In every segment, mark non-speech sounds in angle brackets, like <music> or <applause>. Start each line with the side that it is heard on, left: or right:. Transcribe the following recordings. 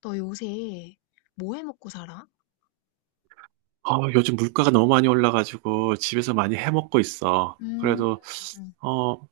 left: 너 요새 뭐 해 먹고 살아?
right: 요즘 물가가 너무 많이 올라가지고 집에서 많이 해 먹고 있어.
left: 음,
right: 그래도
left: 음.
right: 어,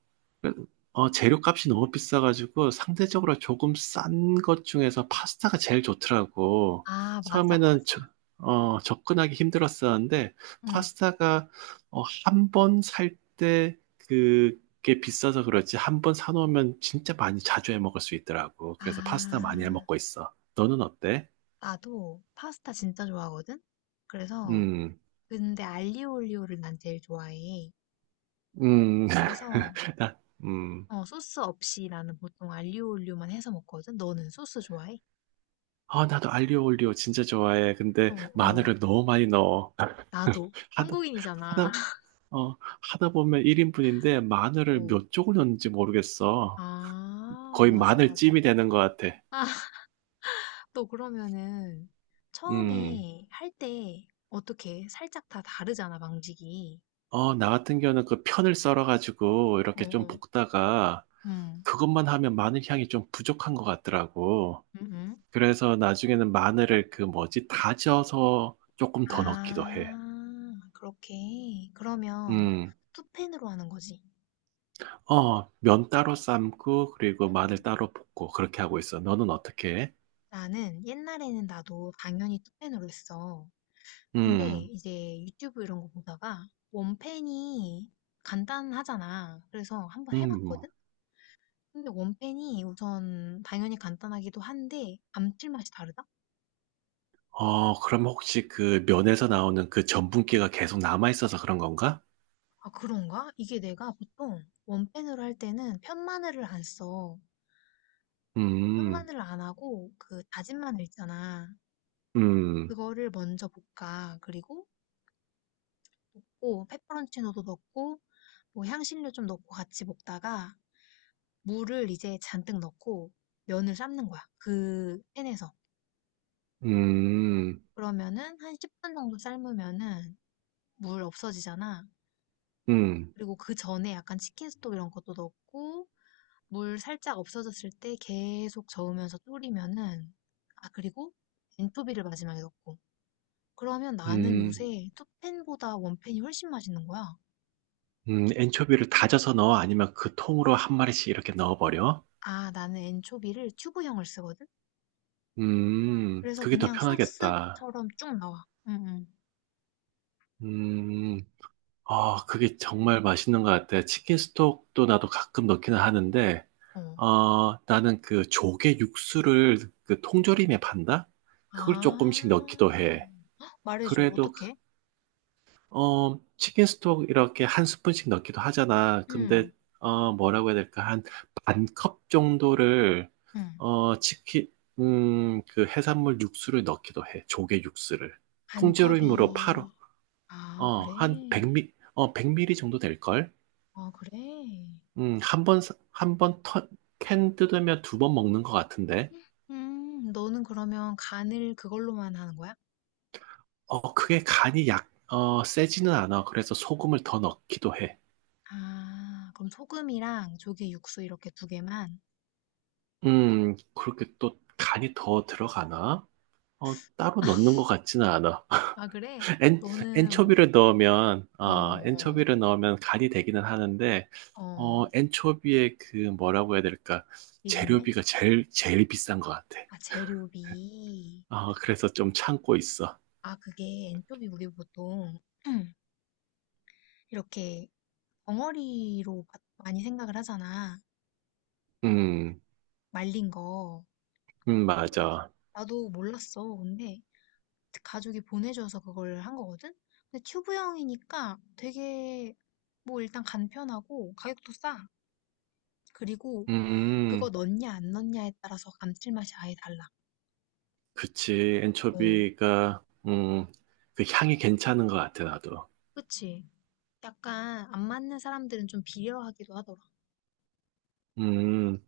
right: 재료값이 너무 비싸가지고 상대적으로 조금 싼 것 중에서 파스타가 제일 좋더라고.
left: 아, 맞아,
right: 처음에는
left: 맞아.
right: 접근하기 힘들었었는데
left: 응.
right: 파스타가 한 번 살 때 그게 비싸서 그렇지 한 번 사놓으면 진짜 많이 자주 해 먹을 수 있더라고. 그래서 파스타 많이 해
left: 아,
right: 먹고 있어. 너는 어때?
left: 나도 파스타 진짜 좋아하거든? 그래서,
right: 음.
left: 근데 알리오 올리오를 난 제일 좋아해.
right: 음.
left: 그래서,
right: <laughs> 나, 음.
left: 어, 소스 없이 나는 보통 알리오 올리오만 해서 먹거든? 너는 소스 좋아해?
right: 아, 나도 알리오 올리오 진짜 좋아해.
left: 어,
right: 근데
left: 어.
right: 마늘을 너무 많이 넣어.
left: 나도.
right: 하다,
left: 한국인이잖아.
right: 하다,
left: <laughs>
right: 어, 하다 보면 1인분인데 마늘을
left: 어.
right: 몇 쪽을 넣는지 모르겠어.
left: 아,
right: 거의
left: 맞아, 맞아.
right: 마늘찜이 되는 것 같아.
left: 또 그러면은
right: 음.
left: 처음에 할 때 어떻게 살짝 다 다르잖아, 방직이
right: 나 같은 경우는 그 편을 썰어가지고
left: 어,
right: 이렇게 좀
left: 어.
right: 볶다가
left: 음.
right: 그것만 하면 마늘 향이 좀 부족한 것 같더라고.
left: 음, 음.
right: 그래서 나중에는 마늘을 그 뭐지, 다져서 조금 더 넣기도 해.
left: 아, 그렇게. 그러면
right: 음.
left: 투펜으로 하는 거지.
right: 면 따로 삶고, 그리고 마늘
left: 음.
right: 따로 볶고, 그렇게 하고 있어. 너는 어떻게 해?
left: 나는 옛날에는 나도 당연히 투펜으로 했어. 근데
right: 음.
left: 이제 유튜브 이런 거 보다가 원펜이 간단하잖아. 그래서 한번
right: 음.
left: 해봤거든? 근데 원펜이 우선 당연히 간단하기도 한데 감칠맛이 다르다?
right: 그럼 혹시 그
left: 어.
right: 면에서 나오는 그 전분기가 계속 남아있어서 그런 건가?
left: 아, 그런가? 이게 내가 보통 원펜으로 할 때는 편마늘을 안 써.
right: 음.
left: 편마늘을 안 하고 그 다진 마늘 있잖아.
right: 음.
left: 그거를 먼저 볶아. 그리고 볶고 페퍼론치노도 넣고 뭐 향신료 좀 넣고 같이 볶다가 물을 이제 잔뜩 넣고 면을 삶는 거야. 그 팬에서.
right: 음.
left: 그러면은 한 10분 정도 삶으면은 물 없어지잖아.
right: 음.
left: 그리고 그 전에 약간 치킨 스톡 이런 것도 넣고 물 살짝 없어졌을 때 계속 저으면서 졸이면은 아 그리고 엔토비를 마지막에 넣고 그러면 나는
right: 음.
left: 요새 투펜보다 원펜이 훨씬 맛있는 거야.
right: 엔초비를 다져서 넣어? 아니면 그 통으로 한 마리씩 이렇게 넣어버려?
left: 아 나는 엔초비를 튜브형을 쓰거든. 그래서
right: 그게 더
left: 그냥
right: 편하겠다.
left: 소스처럼 쭉 나와. 응,
right: 음, 아, 그게 정말 맛있는 것 같아. 치킨 스톡도 나도 가끔 넣기는 하는데,
left: 응. 어.
right: 나는 그 조개 육수를 그 통조림에 판다? 그걸 조금씩 넣기도
left: 아
right: 해.
left: 말해줘
right: 그래도,
left: 어떻게?
right: 치킨 스톡 이렇게 한 스푼씩 넣기도 하잖아. 근데,
left: 응,
right: 뭐라고 해야 될까? 한 반컵 정도를,
left: 응.
right: 어, 치킨, 그 해산물 육수를 넣기도 해. 조개 육수를.
left: 반
right: 통조림으로 팔어.
left: 컵이 아 그래.
right: 한 100 mL, 백 밀리리터 정도 될걸?
left: 아 그래.
right: 음, 한 번, 한 번 캔 뜯으면 두 번 먹는 것 같은데.
left: 너는 그러면 간을 그걸로만 하는 거야?
right: 그게 간이 세지는 않아. 그래서 소금을 더 넣기도 해.
left: 아 그럼 소금이랑 조개 육수 이렇게 두 개만?
right: 그렇게 또 간이 더 들어가나? 따로 넣는
left: <laughs>
right: 것 같지는 않아.
left: 아 그래?
right: <laughs> 엔,
left: 너는 뭐 어어
right: 엔초비를 넣으면 간이 되기는 하는데,
left: 어. 어,
right: 엔초비의 그 뭐라고 해야 될까?
left: 일 있네?
right: 재료비가 제일 비싼 것 같아.
left: 아 재료비.
right: 그래서 좀 참고 있어.
left: 아 그게 엔초비 우리 보통 <clears throat> 이렇게 덩어리로 마- 많이 생각을 하잖아.
right: 음.
left: 말린 거. 근데
right: 맞아.
left: 나도 몰랐어. 근데 가족이 보내줘서 그걸 한 거거든? 근데 튜브형이니까 되게 뭐 일단 간편하고 가격도 싸. 그리고 그거
right: 음.
left: 넣냐 안 넣냐에 따라서 감칠맛이 아예 달라.
right: 그치.
left: 어,
right: 엔초비가, 그 향이 괜찮은 것 같아, 나도.
left: 그치? 약간 안 맞는 사람들은 좀 비려하기도 하더라.
right: 음,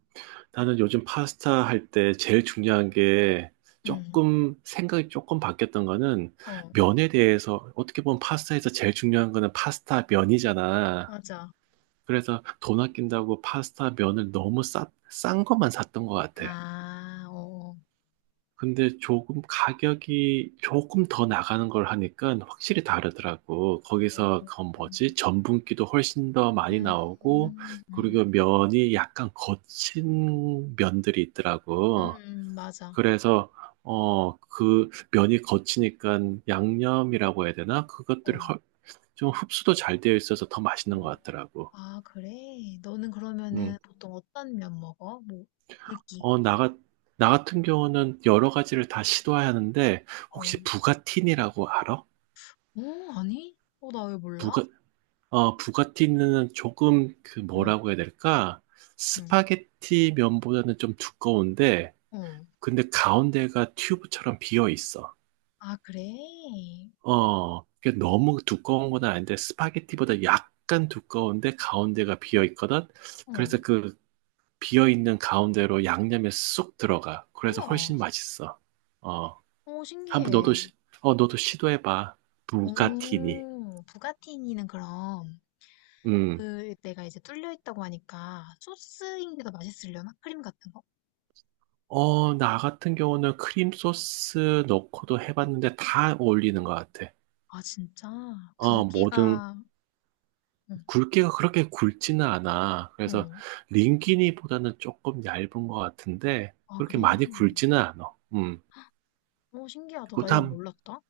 right: 나는 요즘 파스타 할 때 제일 중요한 게
left: 응,
right: 조금, 생각이 조금 바뀌었던 거는
left: 어,
right: 면에 대해서, 어떻게 보면 파스타에서 제일 중요한 거는 파스타 면이잖아.
left: 맞아.
right: 그래서 돈 아낀다고 파스타 면을 너무 싼 것만 샀던 것 같아.
left: 아, 어,
right: 근데 조금 가격이 조금 더 나가는 걸 하니까 확실히 다르더라고. 거기서 그건
left: 음,
right: 뭐지? 전분기도 훨씬 더 많이 나오고,
left: 응.
right: 그리고 면이 약간 거친 면들이 있더라고.
left: 맞아.
right: 그래서, 그 면이 거치니까 양념이라고 해야 되나? 그것들이
left: 어,
right: 훨- 좀 흡수도 잘 되어 있어서 더 맛있는 것 같더라고.
left: 아, 그래? 너는 그러면은
right: 음.
left: 보통 어떤 면 먹어? 뭐, 굵기.
right: 어, 나, 같- 나 같은 경우는 여러 가지를 다 시도하는데,
left: 어,
right: 혹시 부가틴이라고 알아?
left: 오, 아니? 어, 나 왜 몰라?
right: 부가, 부가티는 조금 그
left: 응,
right: 뭐라고 해야 될까?
left: 응,
right: 스파게티 면보다는 좀 두꺼운데,
left: 어.
right: 근데 가운데가 튜브처럼 비어 있어.
left: 아, 그래?
right: 그게 너무 두꺼운 건 아닌데, 스파게티보다 약간 두꺼운데 가운데가 비어 있거든?
left: 어.
right: 그래서 그 비어 있는 가운데로 양념에 쏙 들어가. 그래서
left: 우와.
right: 훨씬 맛있어. 어,
left: 어,
right: 한번 너도,
left: 신기해.
right: 시, 어, 너도 시도해봐. 부가티니.
left: 오, 부가티니는 그럼
right: 음.
left: 그 내가 이제 뚫려 있다고 하니까 소스인 게 더 맛있으려나? 크림 같은 거?
right: 나 같은 경우는 크림 소스 넣고도 해봤는데 다 어울리는 것 같아.
left: 아, 진짜?
right: 뭐든
left: 굵기가 응.
right: 굵기가 그렇게 굵지는 않아. 그래서
left: 응.
right: 링기니보다는 조금 얇은 것 같은데
left: 아,
right: 그렇게
left: 그래?
right: 많이 굵지는 않아. 음.
left: 어, 신기하다. 나 이거
right: 그다음,
left: 몰랐다.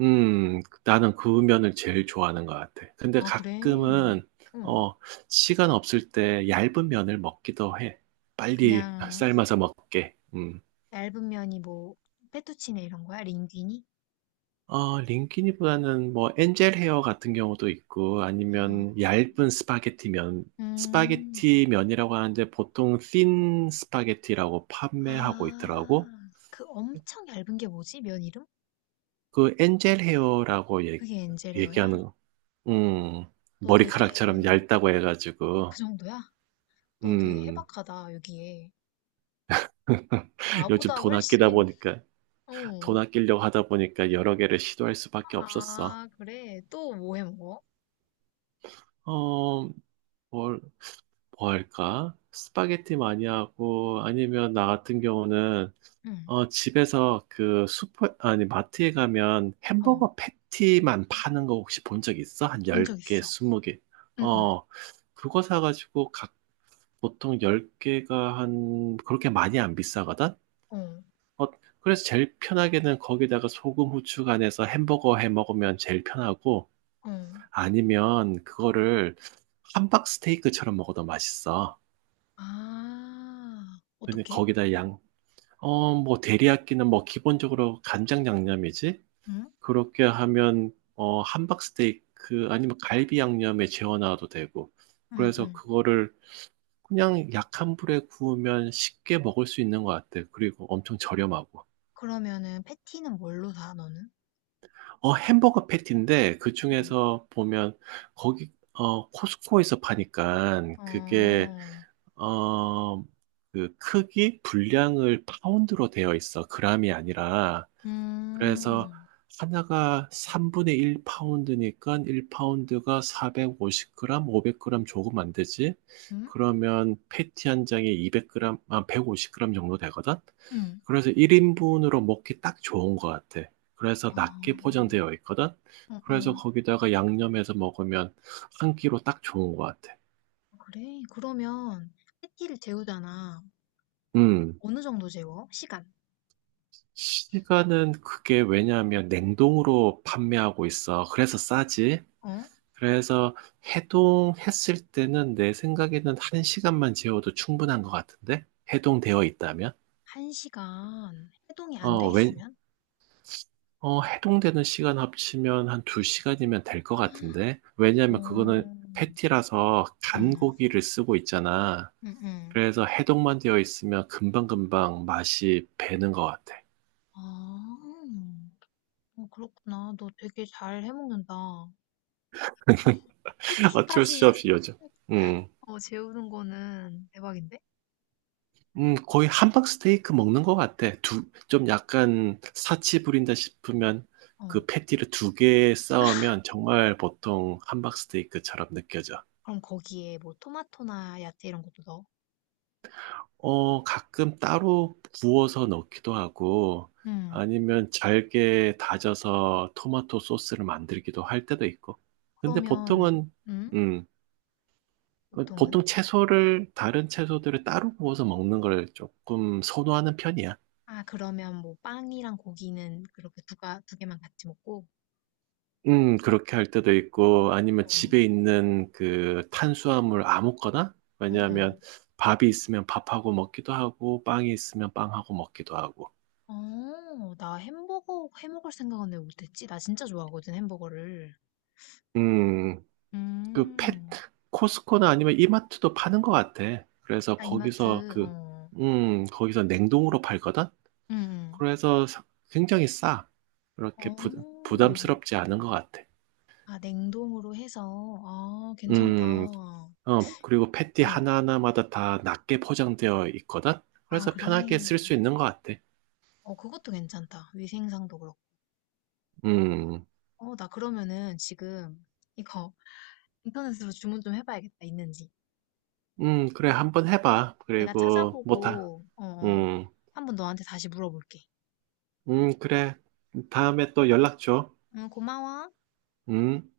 right: 나는 그 면을 제일 좋아하는 것 같아. 근데
left: 아, 그래?
right: 가끔은
left: 응.
right: 어, 시간 없을 때 얇은 면을 먹기도 해. 빨리 <laughs>
left: 그냥
right: 삶아서 먹게. 음.
left: 얇은 면이 뭐 페투치네 이런 거야? 링귀니?
right: 링키니보다는 뭐 엔젤 헤어 같은 경우도 있고 아니면
left: 아,
right: 얇은 스파게티 면,
left: 음.
right: 스파게티 면이라고 하는데 보통 thin 스파게티라고 판매하고 있더라고.
left: 아, 그 엄청 얇은 게 뭐지? 면 이름?
right: 그 엔젤 헤어라고
left: 그게 엔젤레어야?
right: 얘기하는 거. 음,
left: 너 되게
right: 머리카락처럼 얇다고
left: 그
right: 해가지고.
left: 정도야? 너 되게
right: 음.
left: 해박하다, 여기에.
right: <laughs> 요즘
left: 나보다
right: 돈 아끼다
left: 훨씬,
right: 보니까,
left: 어.
right: 돈 아끼려고 하다 보니까 여러 개를 시도할 수밖에 없었어.
left: 아, 그래. 또 뭐해 먹어?
right: 어, 뭘, 뭐 할까? 스파게티 많이 하고, 아니면 나 같은 경우는,
left: 응,
right: 집에서 그 슈퍼, 아니, 마트에 가면 햄버거
left: 어.
right: 패티만 파는 거 혹시 본 적 있어? 한
left: 본적
right: 10개,
left: 있어.
right: 20개.
left: 응,
right: 어, 그거 사가지고 보통 10개가 한, 그렇게 많이 안 비싸거든?
left: 응,
right: 어, 그래서 제일 편하게는 거기다가 소금, 후추 간해서 햄버거 해 먹으면 제일 편하고,
left: 어, 어.
right: 아니면 그거를 함박 스테이크처럼 먹어도 맛있어.
left: 아,
right: 근데
left: 어떻게?
right: 거기다 뭐, 대리야끼는 뭐, 기본적으로 간장 양념이지?
left: 응?
right: 그렇게 하면, 함박 스테이크 아니면 갈비 양념에 재워놔도 되고.
left: 응,
right: 그래서
left: 응.
right: 그거를 그냥 약한 불에 구우면 쉽게 먹을 수 있는 것 같아. 그리고 엄청 저렴하고.
left: 그러면은 패티는 뭘로 사, 너는?
right: 햄버거 패티인데, 그
left: 어.
right: 중에서 보면, 코스코에서 파니까, 그게,
left: 어,
right: 어, 그 크기, 분량을 파운드로 되어 있어. 그람이 아니라. 그래서
left: 음,
right: 하나가 3분의 1 파운드니까 1 파운드가 450 g, 500 g 조금 안 되지?
left: 응?
right: 그러면 패티 한 장에 200 g, 아, 150 g 정도 되거든?
left: 응,
right: 그래서 1인분으로 먹기 딱 좋은 것 같아. 그래서
left: 아,
right: 낮게 포장되어 있거든? 그래서
left: 어
right: 거기다가 양념해서 먹으면 한 끼로 딱 좋은 것 같아.
left: 어 그래. 그러면 패티를 재우잖아.
right: 음.
left: 어느 정도 재워? 시간?
right: 시간은 그게 왜냐하면 냉동으로 판매하고 있어. 그래서 싸지.
left: 어?
right: 그래서 해동했을 때는 내 생각에는 한 시간만 재워도 충분한 것 같은데? 해동되어 있다면?
left: 한 시간 해동이 안 돼
right: 어, 왜,
left: 있으면?
right: 해동되는 시간 합치면 한 두 시간이면 될 것 같은데? 왜냐면 그거는
left: 음.
right: 패티라서 간
left: 음.
right: 고기를 쓰고 있잖아.
left: 음음.
right: 그래서 해동만 되어 있으면 금방금방 맛이 배는 것 같아.
left: 아. 어 그렇구나. 너 되게 잘 해 먹는다.
right: <laughs> 어쩔 수
left: 패티까지
right: 없이 요즘. 음.
left: 어 재우는 거는 대박인데?
right: 거의 함박 스테이크 먹는 것 같아. 좀 약간 사치 부린다 싶으면
left: 어.
right: 그 패티를 두 개 싸우면 정말 보통 함박 스테이크처럼 느껴져.
left: 그럼 거기에 뭐 토마토나 야채 이런 것도 넣어?
right: 가끔 따로 구워서 넣기도 하고
left: 음.
right: 아니면 잘게 다져서 토마토 소스를 만들기도 할 때도 있고. 근데
left: 그러면
right: 보통은,
left: 음?
right: 음,
left: 보통은?
right: 다른 채소들을 따로 구워서 먹는 걸 조금 선호하는 편이야.
left: 아, 그러면 뭐 빵이랑 고기는 그렇게 두가 두 개만 같이 먹고.
right: 그렇게 할 때도 있고, 아니면
left: 어.
right: 집에 있는 그 탄수화물 아무거나?
left: 어, 어.
right: 왜냐하면 밥이 있으면 밥하고 먹기도 하고, 빵이 있으면 빵하고 먹기도 하고.
left: 어, 나 햄버거 해 먹을 생각은 왜 못했지? 나 진짜 좋아하거든, 햄버거를.
right: 음, 그 펫,
left: 음.
right: 코스코나 아니면 이마트도 파는 것 같아. 그래서
left: 아,
right: 거기서
left: 이마트,
right: 그,
left: 어.
right: 거기서 냉동으로 팔거든?
left: 응, 응.
right: 그래서 사- 굉장히 싸. 그렇게 부,
left: 어.
right: 부담스럽지 않은 것 같아.
left: 아, 냉동으로 해서. 아, 괜찮다.
right: 음, 그리고 패티
left: 응.
right: 하나하나마다 다 낮게 포장되어 있거든?
left: 아,
right: 그래서 편하게 쓸 수
left: 그래.
right: 있는 것 같아.
left: 어, 그것도 괜찮다. 위생상도 그렇고.
right: 음.
left: 어, 나 그러면은 지금 이거 인터넷으로 주문 좀 해봐야겠다. 있는지.
right: 그래, 한번 해봐.
left: 내가
right: 그리고,
left: 찾아보고, 어, 어.
right: 음.
left: 한번 너한테 다시 물어볼게.
right: 그래. 다음에 또 연락 줘.
left: 응, 고마워.
right: 음.